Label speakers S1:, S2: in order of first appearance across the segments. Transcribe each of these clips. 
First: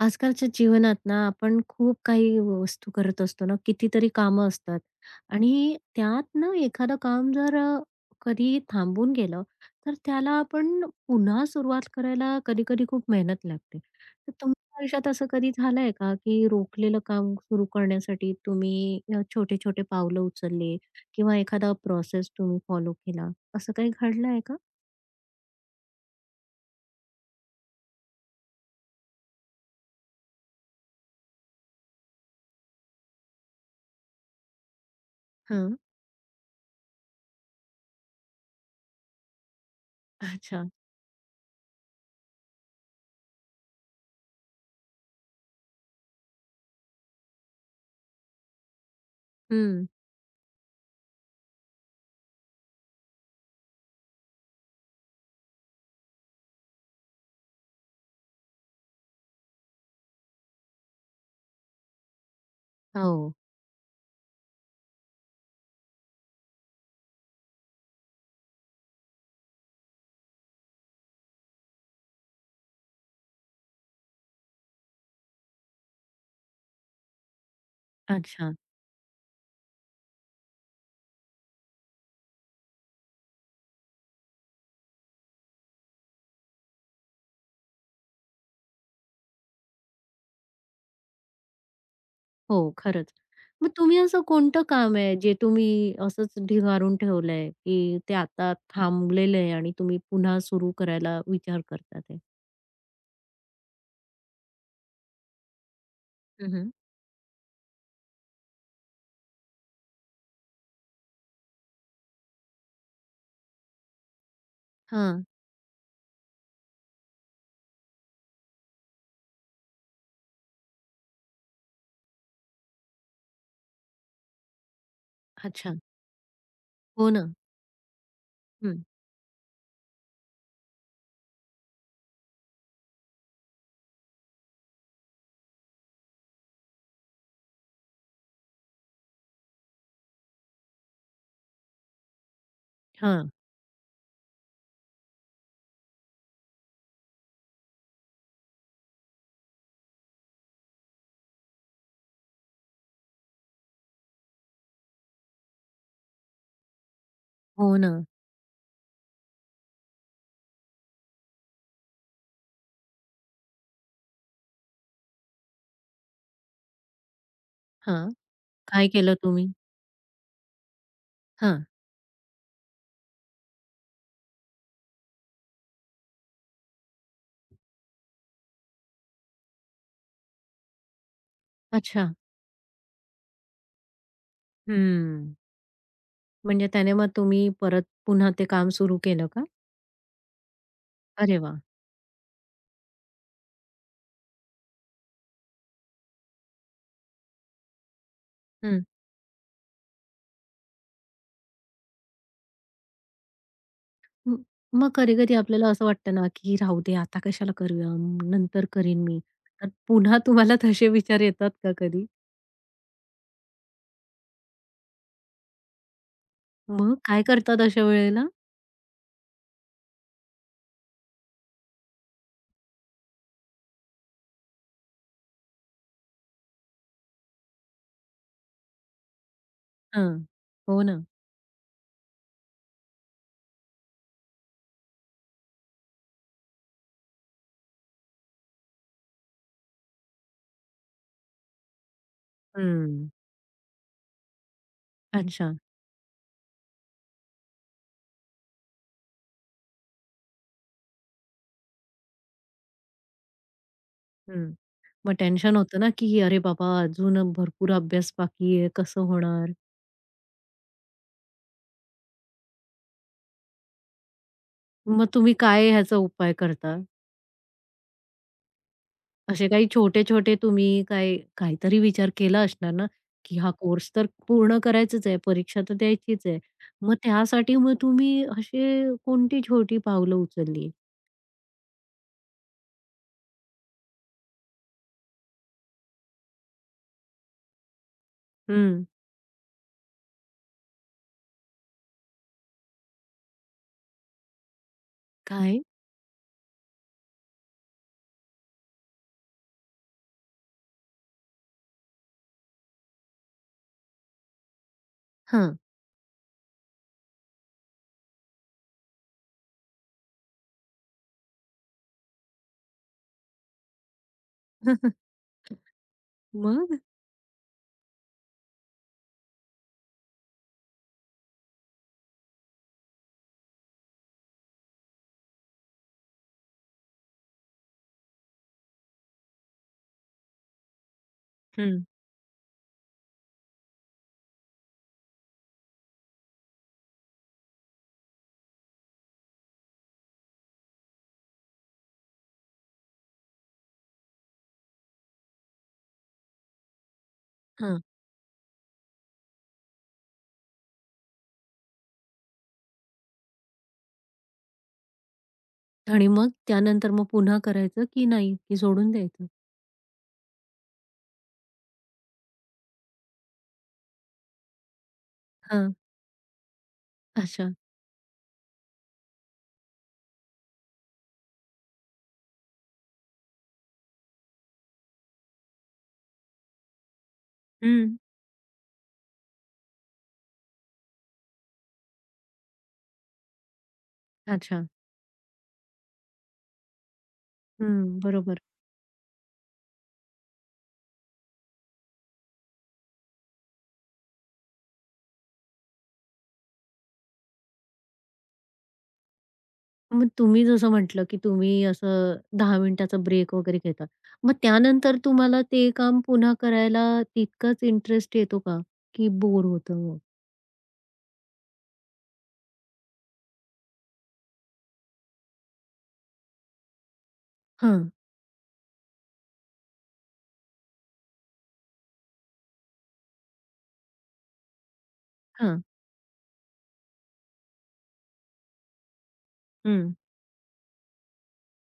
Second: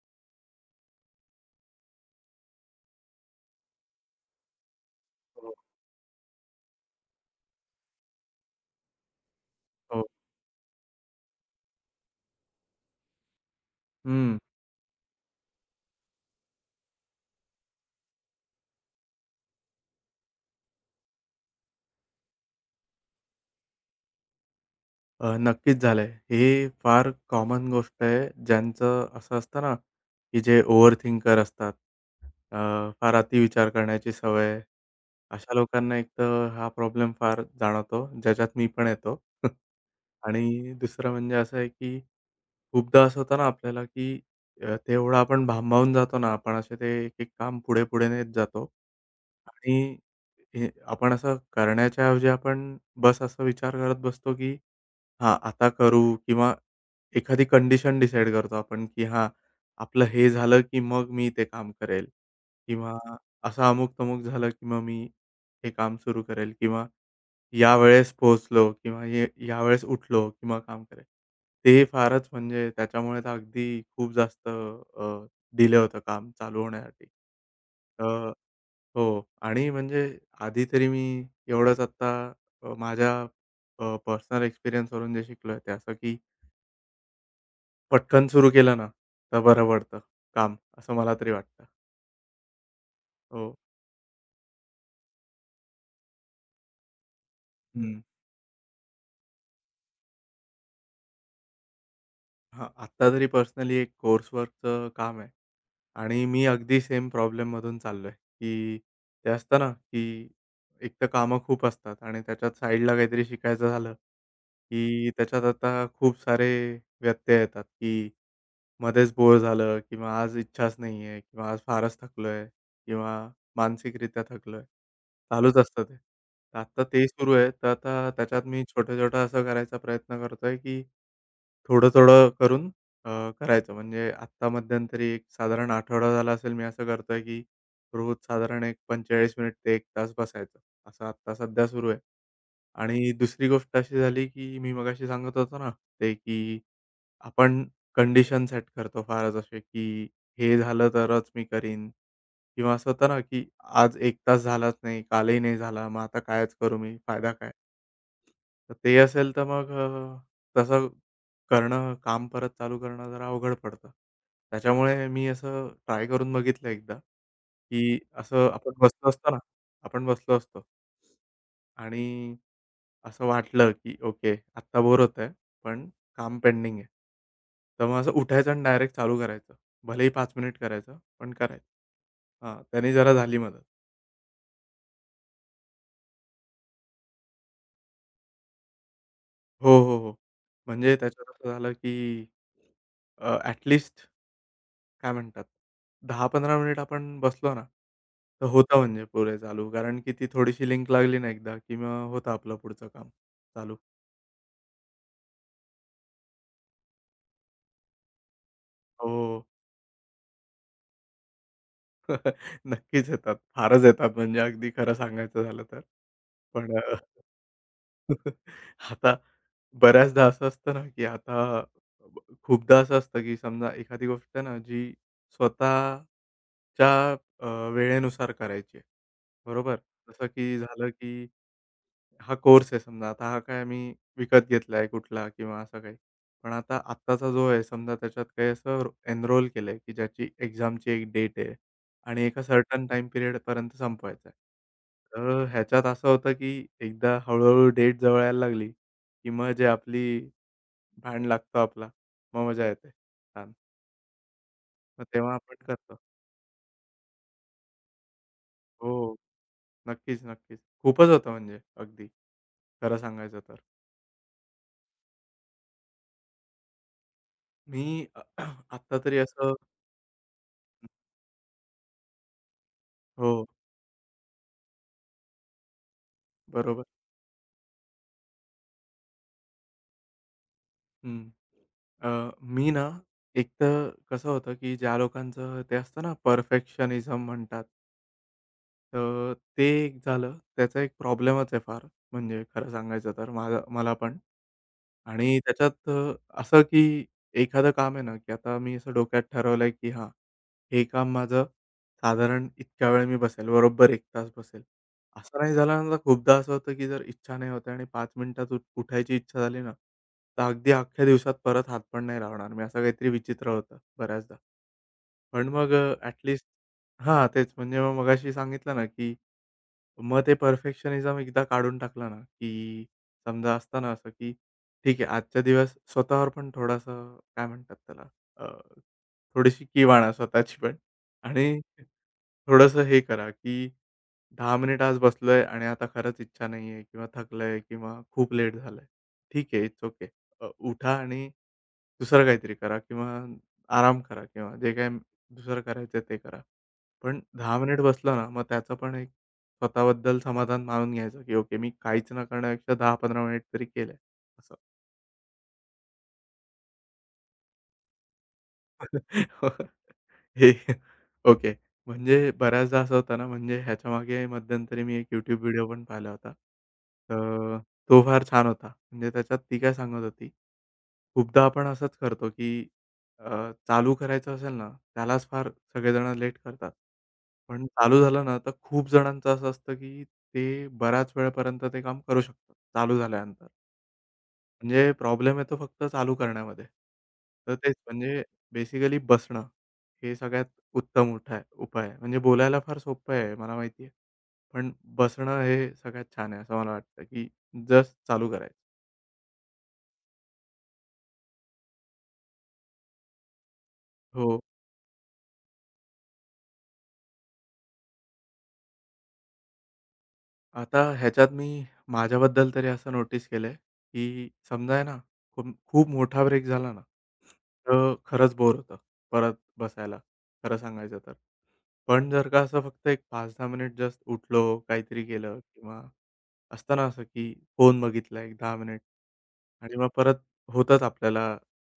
S1: आजकालच्या जीवनात ना आपण खूप काही वस्तू करत असतो ना, कितीतरी कामं असतात.
S2: हो,
S1: आणि त्यात ना एखादं काम जर कधी थांबून गेलं, तर
S2: हो.
S1: त्याला आपण पुन्हा सुरुवात करायला कधी कधी खूप मेहनत लागते. तर तुमच्या आयुष्यात असं कधी झालंय का, की रोखलेलं काम सुरू करण्यासाठी तुम्ही छोटे छोटे पावलं उचलले किंवा एखादा प्रोसेस तुम्ही फॉलो केला? असं काही घडलं आहे का?
S2: नक्कीच झालंय. हे फार कॉमन गोष्ट आहे. ज्यांचं असं असतं ना, की जे ओव्हर थिंकर असतात. अ, फार अतिविचार करण्याची सवय आहे. अशा
S1: हां.
S2: लोकांना एक तर हा प्रॉब्लेम फार जाणवतो, ज्याच्यात मी पण येतो.
S1: अच्छा.
S2: आणि दुसरं म्हणजे असं आहे, की खूपदा असं होतं ना आपल्याला, की तेवढं आपण भांबावून जातो ना, आपण असे ते एक-एक काम पुढे-पुढे नेत जातो. आणि
S1: हं.
S2: हे आपण असं करण्याच्या ऐवजी आपण बस असा विचार करत बसतो, की हां, आता करू किंवा एखादी कंडिशन डिसाईड करतो आपण, की हां, आपलं हे झालं, की मग मी ते काम करेल किंवा
S1: हो.
S2: असं अमुक-तमुक झालं, की मग मी हे काम सुरू करेल किंवा यावेळेस पोहोचलो किंवा यावेळेस उठलो की मग काम करेल. ते फारच म्हणजे त्याच्यामुळे तर अगदी खूप जास्त डिले होतं काम चालू होण्यासाठी. तर
S1: अच्छा.
S2: हो आणि म्हणजे आधी तरी मी एवढंच आता माझ्या पर्सनल एक्सपिरियन्सवरून जे शिकलोय ते असं, की पटकन सुरू केलं ना, तर बरं पडतं काम, असं मला तरी वाटतं.
S1: हो, खरंच.
S2: हो.
S1: मग तुम्ही, असं कोणतं काम आहे जे तुम्ही असंच ढिगारून ठेवलंय, की
S2: हम्म.
S1: ते आता थांबलेलं आहे आणि तुम्ही पुन्हा सुरू करायला विचार करता ते?
S2: हां, आत्ता तरी पर्सनली एक कोर्सवर्कचं काम आहे आणि मी
S1: हं, हं.
S2: अगदी सेम प्रॉब्लेममधून चाललोय, की ते असतं ना, की एकतर कामं खूप असतात आणि त्याच्यात साईडला काहीतरी शिकायचं झालं, की
S1: हां.
S2: त्याच्यात आता खूप सारे व्यत्यय येतात, की मध्येच बोर झालं किंवा आज इच्छाच नाही आहे किंवा आज फारच थकलोय किंवा मानसिकरित्या थकलोय. चालूच
S1: अच्छा.
S2: असतं ते. तर आत्ता ते
S1: हो ना.
S2: सुरू आहे. तर आता त्याच्यात मी
S1: हं.
S2: छोटं-छोटं असं करायचा प्रयत्न करतोय, की थोडं-थोडं करून अ, करायचं. म्हणजे आत्ता मध्यंतरी एक साधारण आठवडा झाला असेल मी असं करतोय, की रोज साधारण एक 45 मिनिट ते 1 तास बसायचं. असं आत्ता सध्या सुरू आहे. आणि
S1: हां.
S2: दुसरी गोष्ट अशी झाली, की मी मगाशी सांगत होतो ना, ते की आपण कंडिशन सेट करतो फारच असे, की हे झालं तरच मी करीन किंवा असं होतं ना, की आज 1 तास झालाच नाही, कालही नाही झाला, मग आता कायच करू मी? फायदा काय?
S1: हो ना.
S2: तर ते असेल तर मग तसं काम परत चालू करणं जरा अवघड पडतं. त्याच्यामुळे मी असं ट्राय करून बघितलं एकदा, की
S1: हां.
S2: असं आपण
S1: काय
S2: बसलो
S1: केलं
S2: असतो ना,
S1: तुम्ही?
S2: आपण बसलो असतो.
S1: हां.
S2: आणि असं वाटलं, की ओके आत्ता बोर होतंय, पण काम पेंडिंग आहे. तर मग असं उठायचं आणि डायरेक्ट चालू करायचं. भलेही 5 मिनिट करायचं, पण करायचं.
S1: अच्छा.
S2: हां, त्याने जरा झाली मदत.
S1: हम्म. म्हणजे त्याने मग तुम्ही परत पुन्हा ते काम सुरू केलं का?
S2: हो, हो, हो. म्हणजे त्याच्यात
S1: अरे
S2: असं
S1: वाह!
S2: झालं, की अ, काय म्हणतात, 15 मिनिट आपण बसलो ना, तर होतं म्हणजे पुरे चालू. कारण की ती थोडीशी लिंक लागली ना एकदा, की मग होतं आपलं पुढचं काम चालू.
S1: म- मग कधी-कधी आपल्याला असं वाटतं ना, की राहू दे, आता कशाला करूया? नंतर करीन मी.
S2: हो.
S1: तर पुन्हा तुम्हाला तसे विचार येतात का कधी?
S2: नक्कीच येतात. फारच येतात म्हणजे अगदी खरं सांगायचं झालं तर. पण
S1: मग काय करतात अशा वेळेला?
S2: आता बऱ्याचदा असं असतं ना, की आता खूपदा असं असतं, की समजा एखादी गोष्ट ना जी स्वतःच्या अ, वेळेनुसार करायची आहे. बरोबर?
S1: हां.
S2: जसं की
S1: हो
S2: झालं
S1: ना.
S2: की हा कोर्स आहे समजा. आता हा काय मी विकत घेतलाय कुठला किंवा असं काही. पण आता आत्ताचा जो आहे समजा त्याच्यात काही असं एनरोल केलंय, की ज्याची एक्झामची एक डेट आहे आणि एका सर्टन टाईम
S1: हम्म.
S2: पिरियडपर्यंत संपवायचा आहे. तर
S1: अच्छा.
S2: ह्याच्यात असं होतं, की एकदा हळू डेट जवळ यायला लागली, की मग जे आपली भांड लागतो आपला, मग मजा येते छान.
S1: हम्म.
S2: मग
S1: मग
S2: तेव्हा आपण
S1: टेन्शन होतं ना,
S2: करतो.
S1: की अरे बाबा, अजून भरपूर अभ्यास बाकी आहे,
S2: हो.
S1: कसं होणार?
S2: नक्कीच, नक्कीच. खूपच होतं म्हणजे अगदी. खरं सांगायचं तर.
S1: मग तुम्ही काय ह्याचा उपाय करता?
S2: मी आत्ता तरी
S1: असे
S2: असं
S1: काही छोटे-छोटे तुम्ही काही काहीतरी विचार केला असणार ना, की
S2: हो.
S1: हा कोर्स तर पूर्ण करायचाच आहे, परीक्षा तर द्यायचीच आहे.
S2: बरोबर.
S1: मग त्यासाठी मग तुम्ही असे कोणती छोटी पावलं उचलली?
S2: हं. मी ना, एक तर कसं होतं, की ज्या लोकांचं ते असतं ना, परफेक्शनिझम म्हणतात.
S1: हं.
S2: तर ते एक झालं. त्याचा एक प्रॉब्लेमच आहे फार. म्हणजे खरं सांगायचं तर माझा मला पण. आणि
S1: काय?
S2: त्याच्यात असं की एखादं काम आहे ना, की आता मी असं डोक्यात ठरवलंय, की हां, हे काम माझं साधारण इतक्या वेळ मी बसेल, बरोबर 1 तास बसेल. असं नाही
S1: हां.
S2: झालं ना, तर खूपदा असं होतं, की जर इच्छा नाही होते आणि 5 मिनिटात उठायची इच्छा झाली ना, तर अगदी अख्ख्या दिवसात परत हात पण नाही लावणार मी. असं काहीतरी विचित्र होतं बऱ्याचदा. पण मग
S1: मग?
S2: हां, तेच म्हणजे मग मगाशी सांगितलं ना, की मग ते परफेक्शनिझम एकदा काढून टाकलं ना, की समजा असतं ना असं, की ठीक आहे आजचा दिवस स्वतःवर पण थोडासा काय म्हणतात त्याला थोडीशी कीव आणा स्वतःची पण आणि
S1: हं.
S2: थोडंसं हे करा, की 10 मिनिट आज बसलोय आणि आता खरंच इच्छा नाहीये किंवा थकलंय किंवा खूप लेट झालंय. ठीक आहे, इट्स ओके. उठा आणि दुसरं काहीतरी करा किंवा आराम करा किंवा जे काही दुसरं करायचंय ते करा. पण 10 मिनिट
S1: हां.
S2: बसला ना, मग त्याचं पण एक स्वतःबद्दल समाधान मानून घ्यायचं, की ओके मी काहीच न करण्यापेक्षा 10-15 मिनिट तरी केलंय असं.
S1: आणि मग त्यानंतर मग पुन्हा करायचं की नाही, की सोडून द्यायचं?
S2: हे ओके. म्हणजे बऱ्याचदा असं होतं ना, म्हणजे ह्याच्यामागे मध्यंतरी मी एक YouTube व्हिडिओ
S1: हां.
S2: पण पाहिला होता.
S1: अच्छा.
S2: तर तो फार छान होता. म्हणजे त्याच्यात ती काय सांगत होती, खूपदा आपण असंच करतो, की चालू करायचं असेल ना, त्यालाच फार सगळेजण लेट करतात. पण
S1: हं.
S2: चालू झालं ना, तर खूप जणांचं असं असतं, की ते बऱ्याच वेळेपर्यंत ते काम करू शकतात, चालू झाल्यानंतर.
S1: अच्छा.
S2: म्हणजे प्रॉब्लेम येतो फक्त चालू करण्यामध्ये. तर तेच
S1: हं.
S2: म्हणजे
S1: बरोबर.
S2: बेसिकली बसणं, हे सगळ्यात उत्तम उपाय आहे. म्हणजे बोलायला फार सोपं आहे, मला माहिती आहे. पण बसणं हे सगळ्यात छान आहे असं मला वाटतं, की जस्ट चालू करायचं.
S1: मग तुम्ही जसं म्हटलं, की तुम्ही असं 10 मिनिटाचा ब्रेक वगैरे घेता. मग
S2: हो.
S1: त्यानंतर तुम्हाला ते काम पुन्हा करायला तितकाच इंटरेस्ट येतो का? की बोर होतं मग?
S2: आता ह्याच्यात मी माझ्याबद्दल तरी असं नोटीस केलंय, की समजा आहे ना, खूप खूप मोठा ब्रेक झाला ना,
S1: हं,
S2: तर खरंच बोर होतं परत बसायला, खरं सांगायचं तर. पण जर का असं फक्त एक 5-10 मिनिट जस्ट उठलो, काहीतरी केलं
S1: हं,
S2: किंवा असतं ना असं, की फोन बघितला एक 10 मिनिट आणि मग
S1: हं.
S2: परत होतंच आपल्याला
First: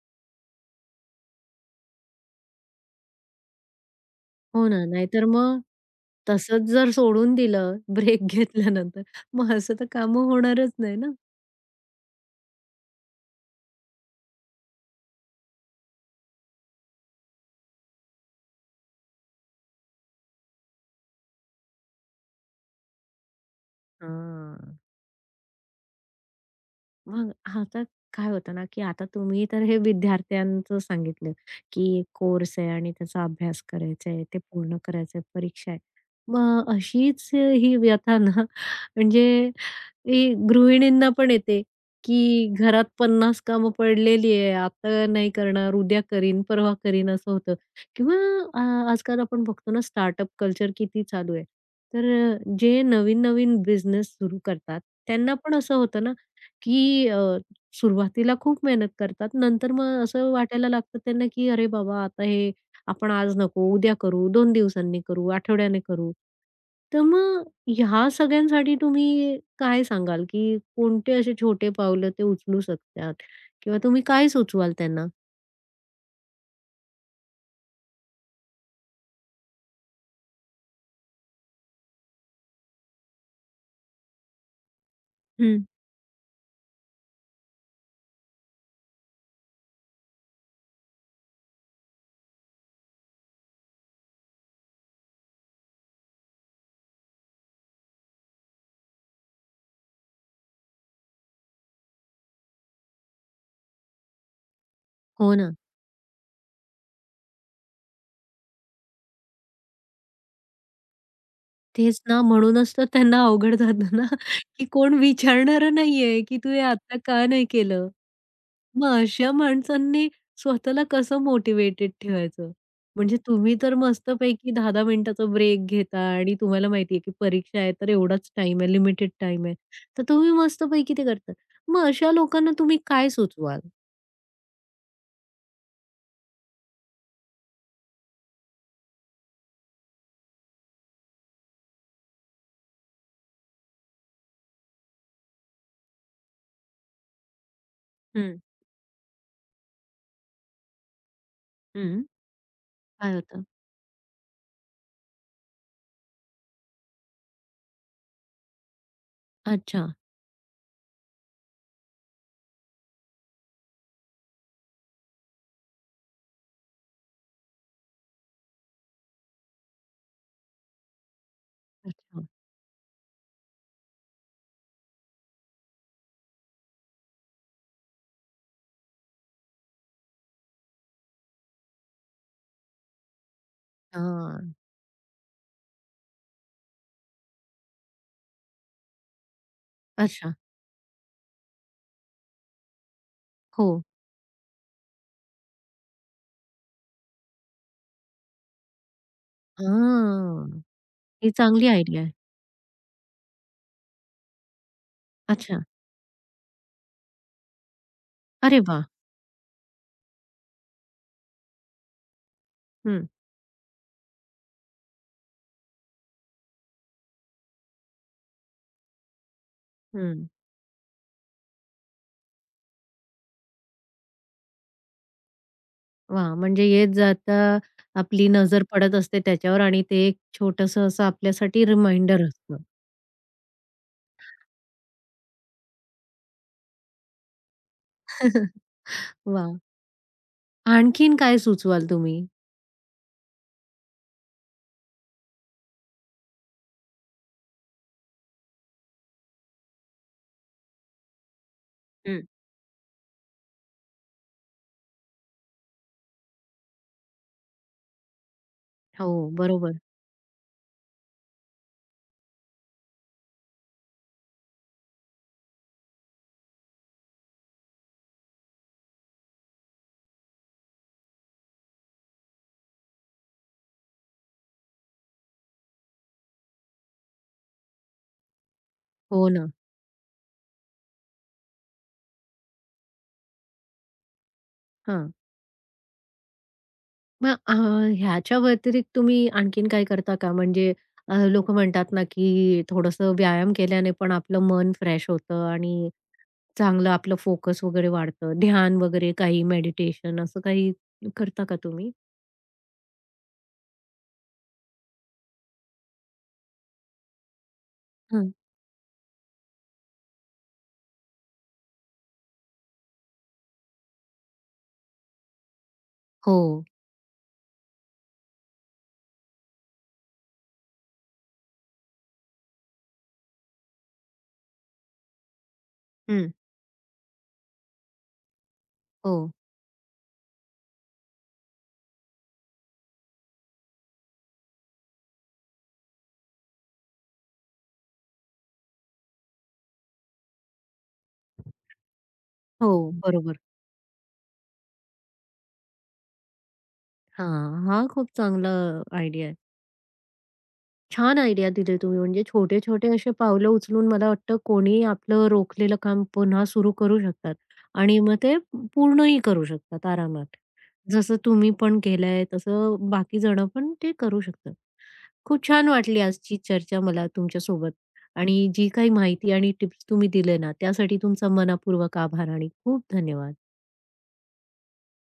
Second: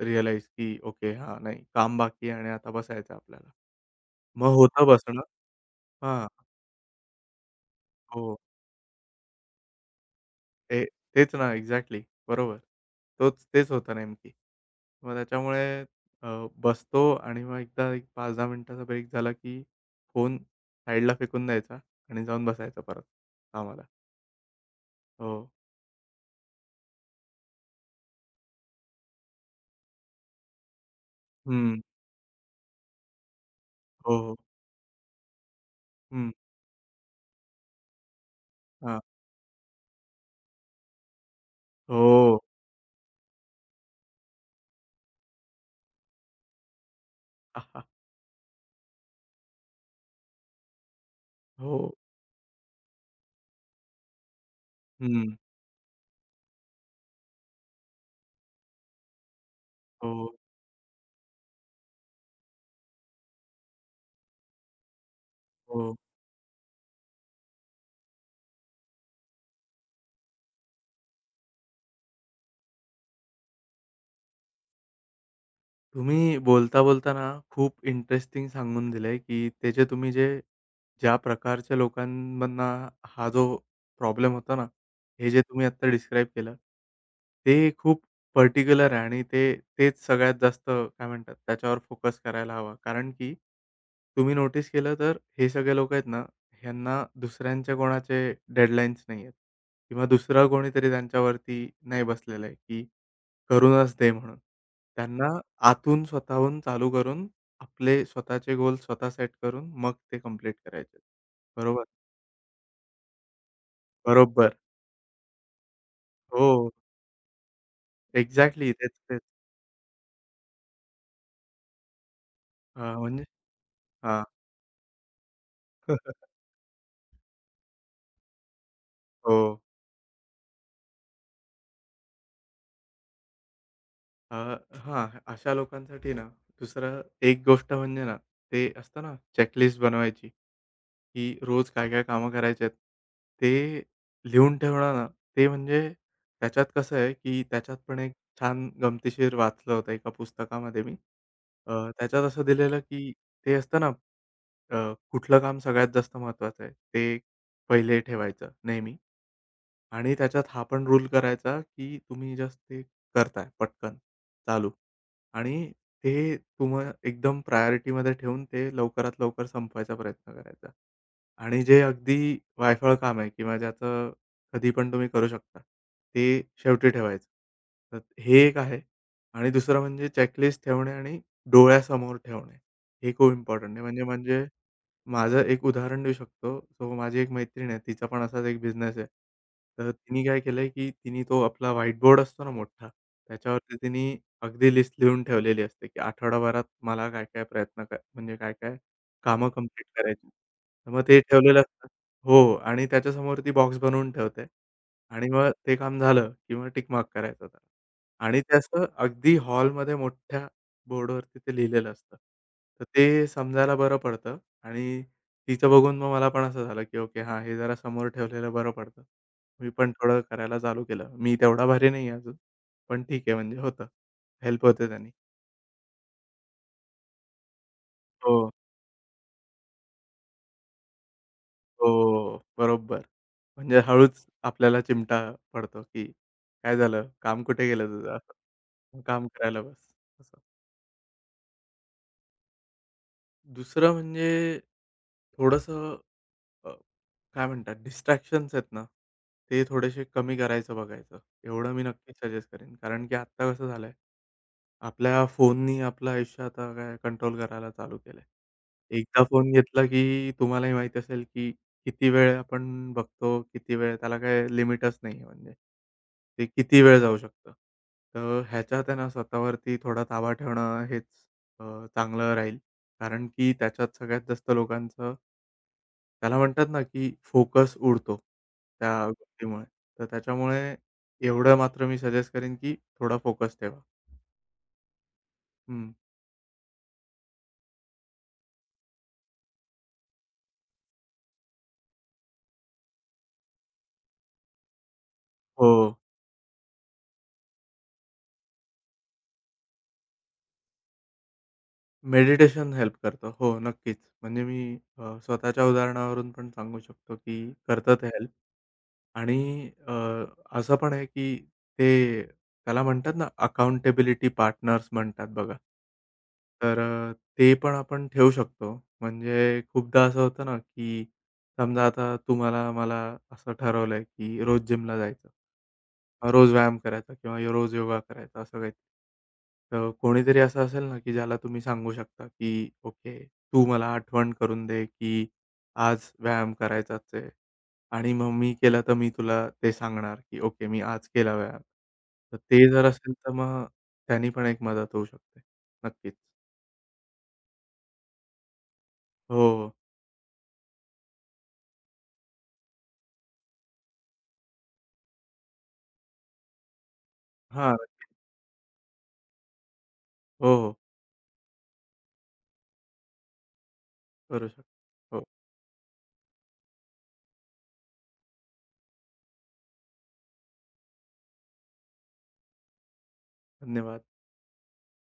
S2: रिअलाईज, की ओके हां, नाही काम बाकी आहे आणि आता बसायचं आपल्याला. मग
S1: हो ना.
S2: होतं बसणं.
S1: नाहीतर मग
S2: हां.
S1: तसंच जर सोडून दिलं ब्रेक
S2: हो.
S1: घेतल्यानंतर, मग असं तर कामं होणारच
S2: ते
S1: नाही ना.
S2: तेच ना, एक्झॅक्टली. बरोबर. तेच होतं नेमकी. मग त्याच्यामुळे अ, बसतो आणि मग एकदा एक 5-10 मिनिटाचा ब्रेक झाला, की फोन साईडला फेकून द्यायचा आणि जाऊन बसायचं परत कामाला.
S1: हां.
S2: हो.
S1: मग आता काय होतं ना, की आता तुम्ही तर हे विद्यार्थ्यांचं सांगितलं,
S2: हं.
S1: की कोर्स आहे आणि त्याचा अभ्यास करायचा
S2: हो,
S1: आहे,
S2: हो.
S1: ते पूर्ण करायचं आहे, परीक्षा आहे.
S2: हं.
S1: मग अशीच ही व्यथा ना,
S2: हां.
S1: म्हणजे ही गृहिणींना पण येते,
S2: हो.
S1: की घरात पन्नास कामं पडलेली आहे, आता नाही करणार, उद्या करीन, परवा करीन, असं होतं.
S2: आहा!
S1: किंवा आजकाल आपण बघतो ना, स्टार्टअप कल्चर किती चालू आहे.
S2: हो.
S1: तर जे नवीन-नवीन बिझनेस सुरू करतात, त्यांना
S2: हं.
S1: पण असं होतं ना, की सुरुवातीला खूप मेहनत करतात. नंतर मग असं
S2: हो,
S1: वाटायला लागतं त्यांना, की "अरे बाबा, आता हे आपण आज नको, उद्या करू, 2 दिवसांनी करू, आठवड्याने
S2: हो.
S1: करू." तर मग ह्या सगळ्यांसाठी तुम्ही काय सांगाल, की कोणते असे छोटे पावलं ते उचलू शकतात किंवा तुम्ही काय सुचवाल त्यांना?
S2: तुम्ही बोलता-बोलता ना, खूप इंटरेस्टिंग सांगून दिलंय, की त्याचे तुम्ही जे ज्या प्रकारच्या लोकांमधना हा जो प्रॉब्लेम होता ना, हे जे
S1: हं.
S2: तुम्ही आत्ता डिस्क्राईब केलं, ते खूप पर्टिक्युलर आहे आणि ते तेच सगळ्यात जास्त काय म्हणतात, त्याच्यावर फोकस करायला हवा. कारण की तुम्ही नोटीस केलं तर हे सगळे लोकं आहेत ना, ह्यांना दुसऱ्यांच्या कोणाचे डेडलाईन्स नाही आहेत किंवा दुसरं कोणीतरी त्यांच्यावरती नाही बसलेलं आहे, की करूनच दे म्हणून. त्यांना
S1: हो ना.
S2: आतून स्वतःहून चालू करून, आपले स्वतःचे गोल स्वतः सेट करून मग ते कंप्लीट करायचे. बरोबर,
S1: तेच ना, म्हणूनच तर त्यांना अवघड जातं ना,
S2: बरोबर.
S1: की कोण विचारणारं नाहीये, की तू हे
S2: हो,
S1: आता का नाही केलं?
S2: एक्झॅक्टली
S1: मग
S2: तेच, तेच.
S1: अशा माणसांनी स्वतःला कसं मोटिव्हेटेड ठेवायचं?
S2: हां,
S1: म्हणजे
S2: म्हणजे
S1: तुम्ही तर
S2: हां.
S1: मस्तपैकी 10-10 मिनिटाचा ब्रेक घेता आणि तुम्हाला माहिती आहे, की परीक्षा आहे, तर एवढाच टाईम आहे, लिमिटेड
S2: हो.
S1: टाईम आहे. तर तुम्ही मस्तपैकी ते करता. मग अशा लोकांना तुम्ही काय सुचवाल?
S2: अ, हां, अशा लोकांसाठी ना दुसरं एक गोष्ट म्हणजे ना, ते असतं ना चेकलिस्ट बनवायची. की रोज काय-काय कामं करायची आहेत, ते लिहून ठेवणं ना, ते म्हणजे त्याच्यात कसं आहे, की त्याच्यात पण एक
S1: हं,
S2: छान गमतीशीर वाचलं होतं एका पुस्तकामध्ये मी. अ,
S1: हं.
S2: त्याच्यात असं दिलेलं, की
S1: काय होतं?
S2: ते असतं ना, कुठलं काम सगळ्यात जास्त महत्त्वाचं आहे, ते पहिले ठेवायचं नेहमी.
S1: अच्छा,
S2: आणि त्याच्यात हा पण रूल करायचा, की तुम्ही जस्ट ते करताय पटकन चालू आणि ते तुम्हा एकदम प्रायोरिटीमध्ये ठेवून ते लवकरात लवकर संपवायचा प्रयत्न करायचा. आणि जे
S1: अच्छा.
S2: अगदी वायफळ काम आहे किंवा ज्याचं कधी पण तुम्ही करू शकता, ते शेवटी ठेवायचं. तर हे एक आहे आणि दुसरं म्हणजे चेकलिस्ट ठेवणे आणि डोळ्यासमोर ठेवणे. हे खूप इम्पोर्टंट आहे म्हणजे म्हणजे
S1: हां.
S2: माझं एक उदाहरण देऊ शकतो. सो माझी एक मैत्रीण आहे, तिचा पण असाच एक बिझनेस आहे. तर तिने
S1: अच्छा.
S2: काय केलंय, की तिने तो आपला व्हाईट बोर्ड असतो ना मोठा,
S1: हो.
S2: त्याच्यावरती तिने अगदी लिस्ट लिहून ठेवलेली असते, की आठवडाभरात मला काय-काय प्रयत्न क म्हणजे काय-काय कामं कंप्लीट करायची.
S1: हां.
S2: तर मग ते
S1: ही
S2: ठेवलेलं
S1: चांगली
S2: असतं
S1: आयडिया आहे.
S2: हो आणि त्याच्यासमोर ती बॉक्स बनवून ठेवते आणि मग
S1: अच्छा.
S2: ते काम झालं, की मग टिक करायचं त्याला आणि ते
S1: अरे
S2: असं
S1: वाह!
S2: अगदी हॉलमध्ये मोठ्या बोर्डवरती ते लिहिलेलं असतं. तर
S1: हं,
S2: ते समजायला बरं पडतं आणि तिचं बघून मग मला पण असं झालं, की ओके हां, हे जरा समोर ठेवलेलं बरं पडतं. मी पण थोडं
S1: हं.
S2: करायला चालू केलं. मी तेवढा भारी नाही आहे अजून, पण ठीक आहे म्हणजे होतं. हेल्प होते त्यानी.
S1: वाह! म्हणजे येत जाता आपली
S2: हो,
S1: नजर पडत असते त्याच्यावर आणि ते एक छोटंसं असं आपल्यासाठी रिमाइंडर
S2: हो,
S1: असतं.
S2: बरोबर. म्हणजे हळूच आपल्याला चिमटा पडतो, की काय झालं? काम कुठे गेलं तुझं? असं काम
S1: वाह!
S2: करायला बस. असं.
S1: आणखीन काय सुचवाल तुम्ही?
S2: दुसरं म्हणजे थोडंसं काय म्हणतात डिस्ट्रॅक्शन्स आहेत ना, ते थोडेसे कमी करायचं बघायचं. एवढं मी नक्कीच
S1: हं.
S2: सजेस्ट करेन. कारण की आत्ता कसं झालंय, आपल्या फोननी आपलं आयुष्य आता काय कंट्रोल करायला चालू केलंय.
S1: हो,
S2: एकदा फोन
S1: बरोबर.
S2: घेतला की तुम्हालाही माहिती असेल की किती वेळ आपण बघतो, किती वेळ त्याला काही लिमिटच नाही आहे म्हणजे. ते किती वेळ जाऊ शकतं. तर ह्याच्यात आहे ना स्वतःवरती थोडा ताबा ठेवणं हेच अ, चांगलं राहील. कारण की त्याच्यात सगळ्यात जास्त लोकांचं त्याला म्हणतात ना, की फोकस उडतो त्या
S1: हो ना.
S2: गोष्टीमुळे. तर त्याच्यामुळे एवढं मात्र मी सजेस्ट करेन, की थोडा फोकस ठेवा.
S1: हां.
S2: हं.
S1: मग ह्याच्या व्यतिरिक्त तुम्ही आणखीन काय करता का? म्हणजे अ, म्हणतात ना, की थोडंसं व्यायाम केल्याने पण आपलं मन फ्रेश होतं
S2: हो.
S1: आणि चांगलं आपलं फोकस वगैरे वाढतं. ध्यान वगैरे काही, मेडिटेशन असं काही करता का तुम्ही?
S2: मेडिटेशन हेल्प करतं. हो, नक्कीच. म्हणजे मी स्वतःच्या उदाहरणावरून पण सांगू शकतो, की करतं ते हेल्प. आणि असं पण आहे, की ते त्याला म्हणतात ना, अकाउंटेबिलिटी पार्टनर्स म्हणतात बघा.
S1: हो.
S2: तर ते पण आपण ठेवू शकतो. म्हणजे खूपदा असं होतं ना, की समजा आता तुम्हाला मला असं ठरवलंय, की रोज जिमला जायचं.
S1: हं.
S2: रोज व्यायाम करायचा किंवा रोज योगा करायचा असं काही.
S1: हो,
S2: तर कोणीतरी असं असेल ना, की ज्याला तुम्ही सांगू शकता, की "ओके, तू मला आठवण करून दे, की आज व्यायाम करायचाच आहे." आणि मग मी केला तर मी तुला ते सांगणार, की ओके मी आज केला व्यायाम. तर ते जर
S1: हो.
S2: असेल तर
S1: बरोबर.
S2: मग त्यानी पण एक मदत होऊ शकते. नक्कीच.
S1: हां, हा खूप चांगला आयडिया आहे.
S2: हो, हो.
S1: छान आयडिया दिली तुम्ही. म्हणजे छोटे-छोटे असे पावलं उचलून मला वाटतं कोणीही आपलं रोखलेलं काम पुन्हा सुरू करू शकतात
S2: हां.
S1: आणि मग ते पूर्णही करू शकतात आरामात.
S2: हो, हो.
S1: जसं तुम्ही पण केलंय तसं बाकी जण पण ते करू
S2: करू
S1: शकतात.
S2: शकतो. हो.
S1: खूप छान वाटली आजची चर्चा मला तुमच्यासोबत, आणि जी काही माहिती आणि टिप्स तुम्ही दिले ना, त्यासाठी तुमचा मनःपूर्वक आभार आणि खूप धन्यवाद.
S2: धन्यवाद.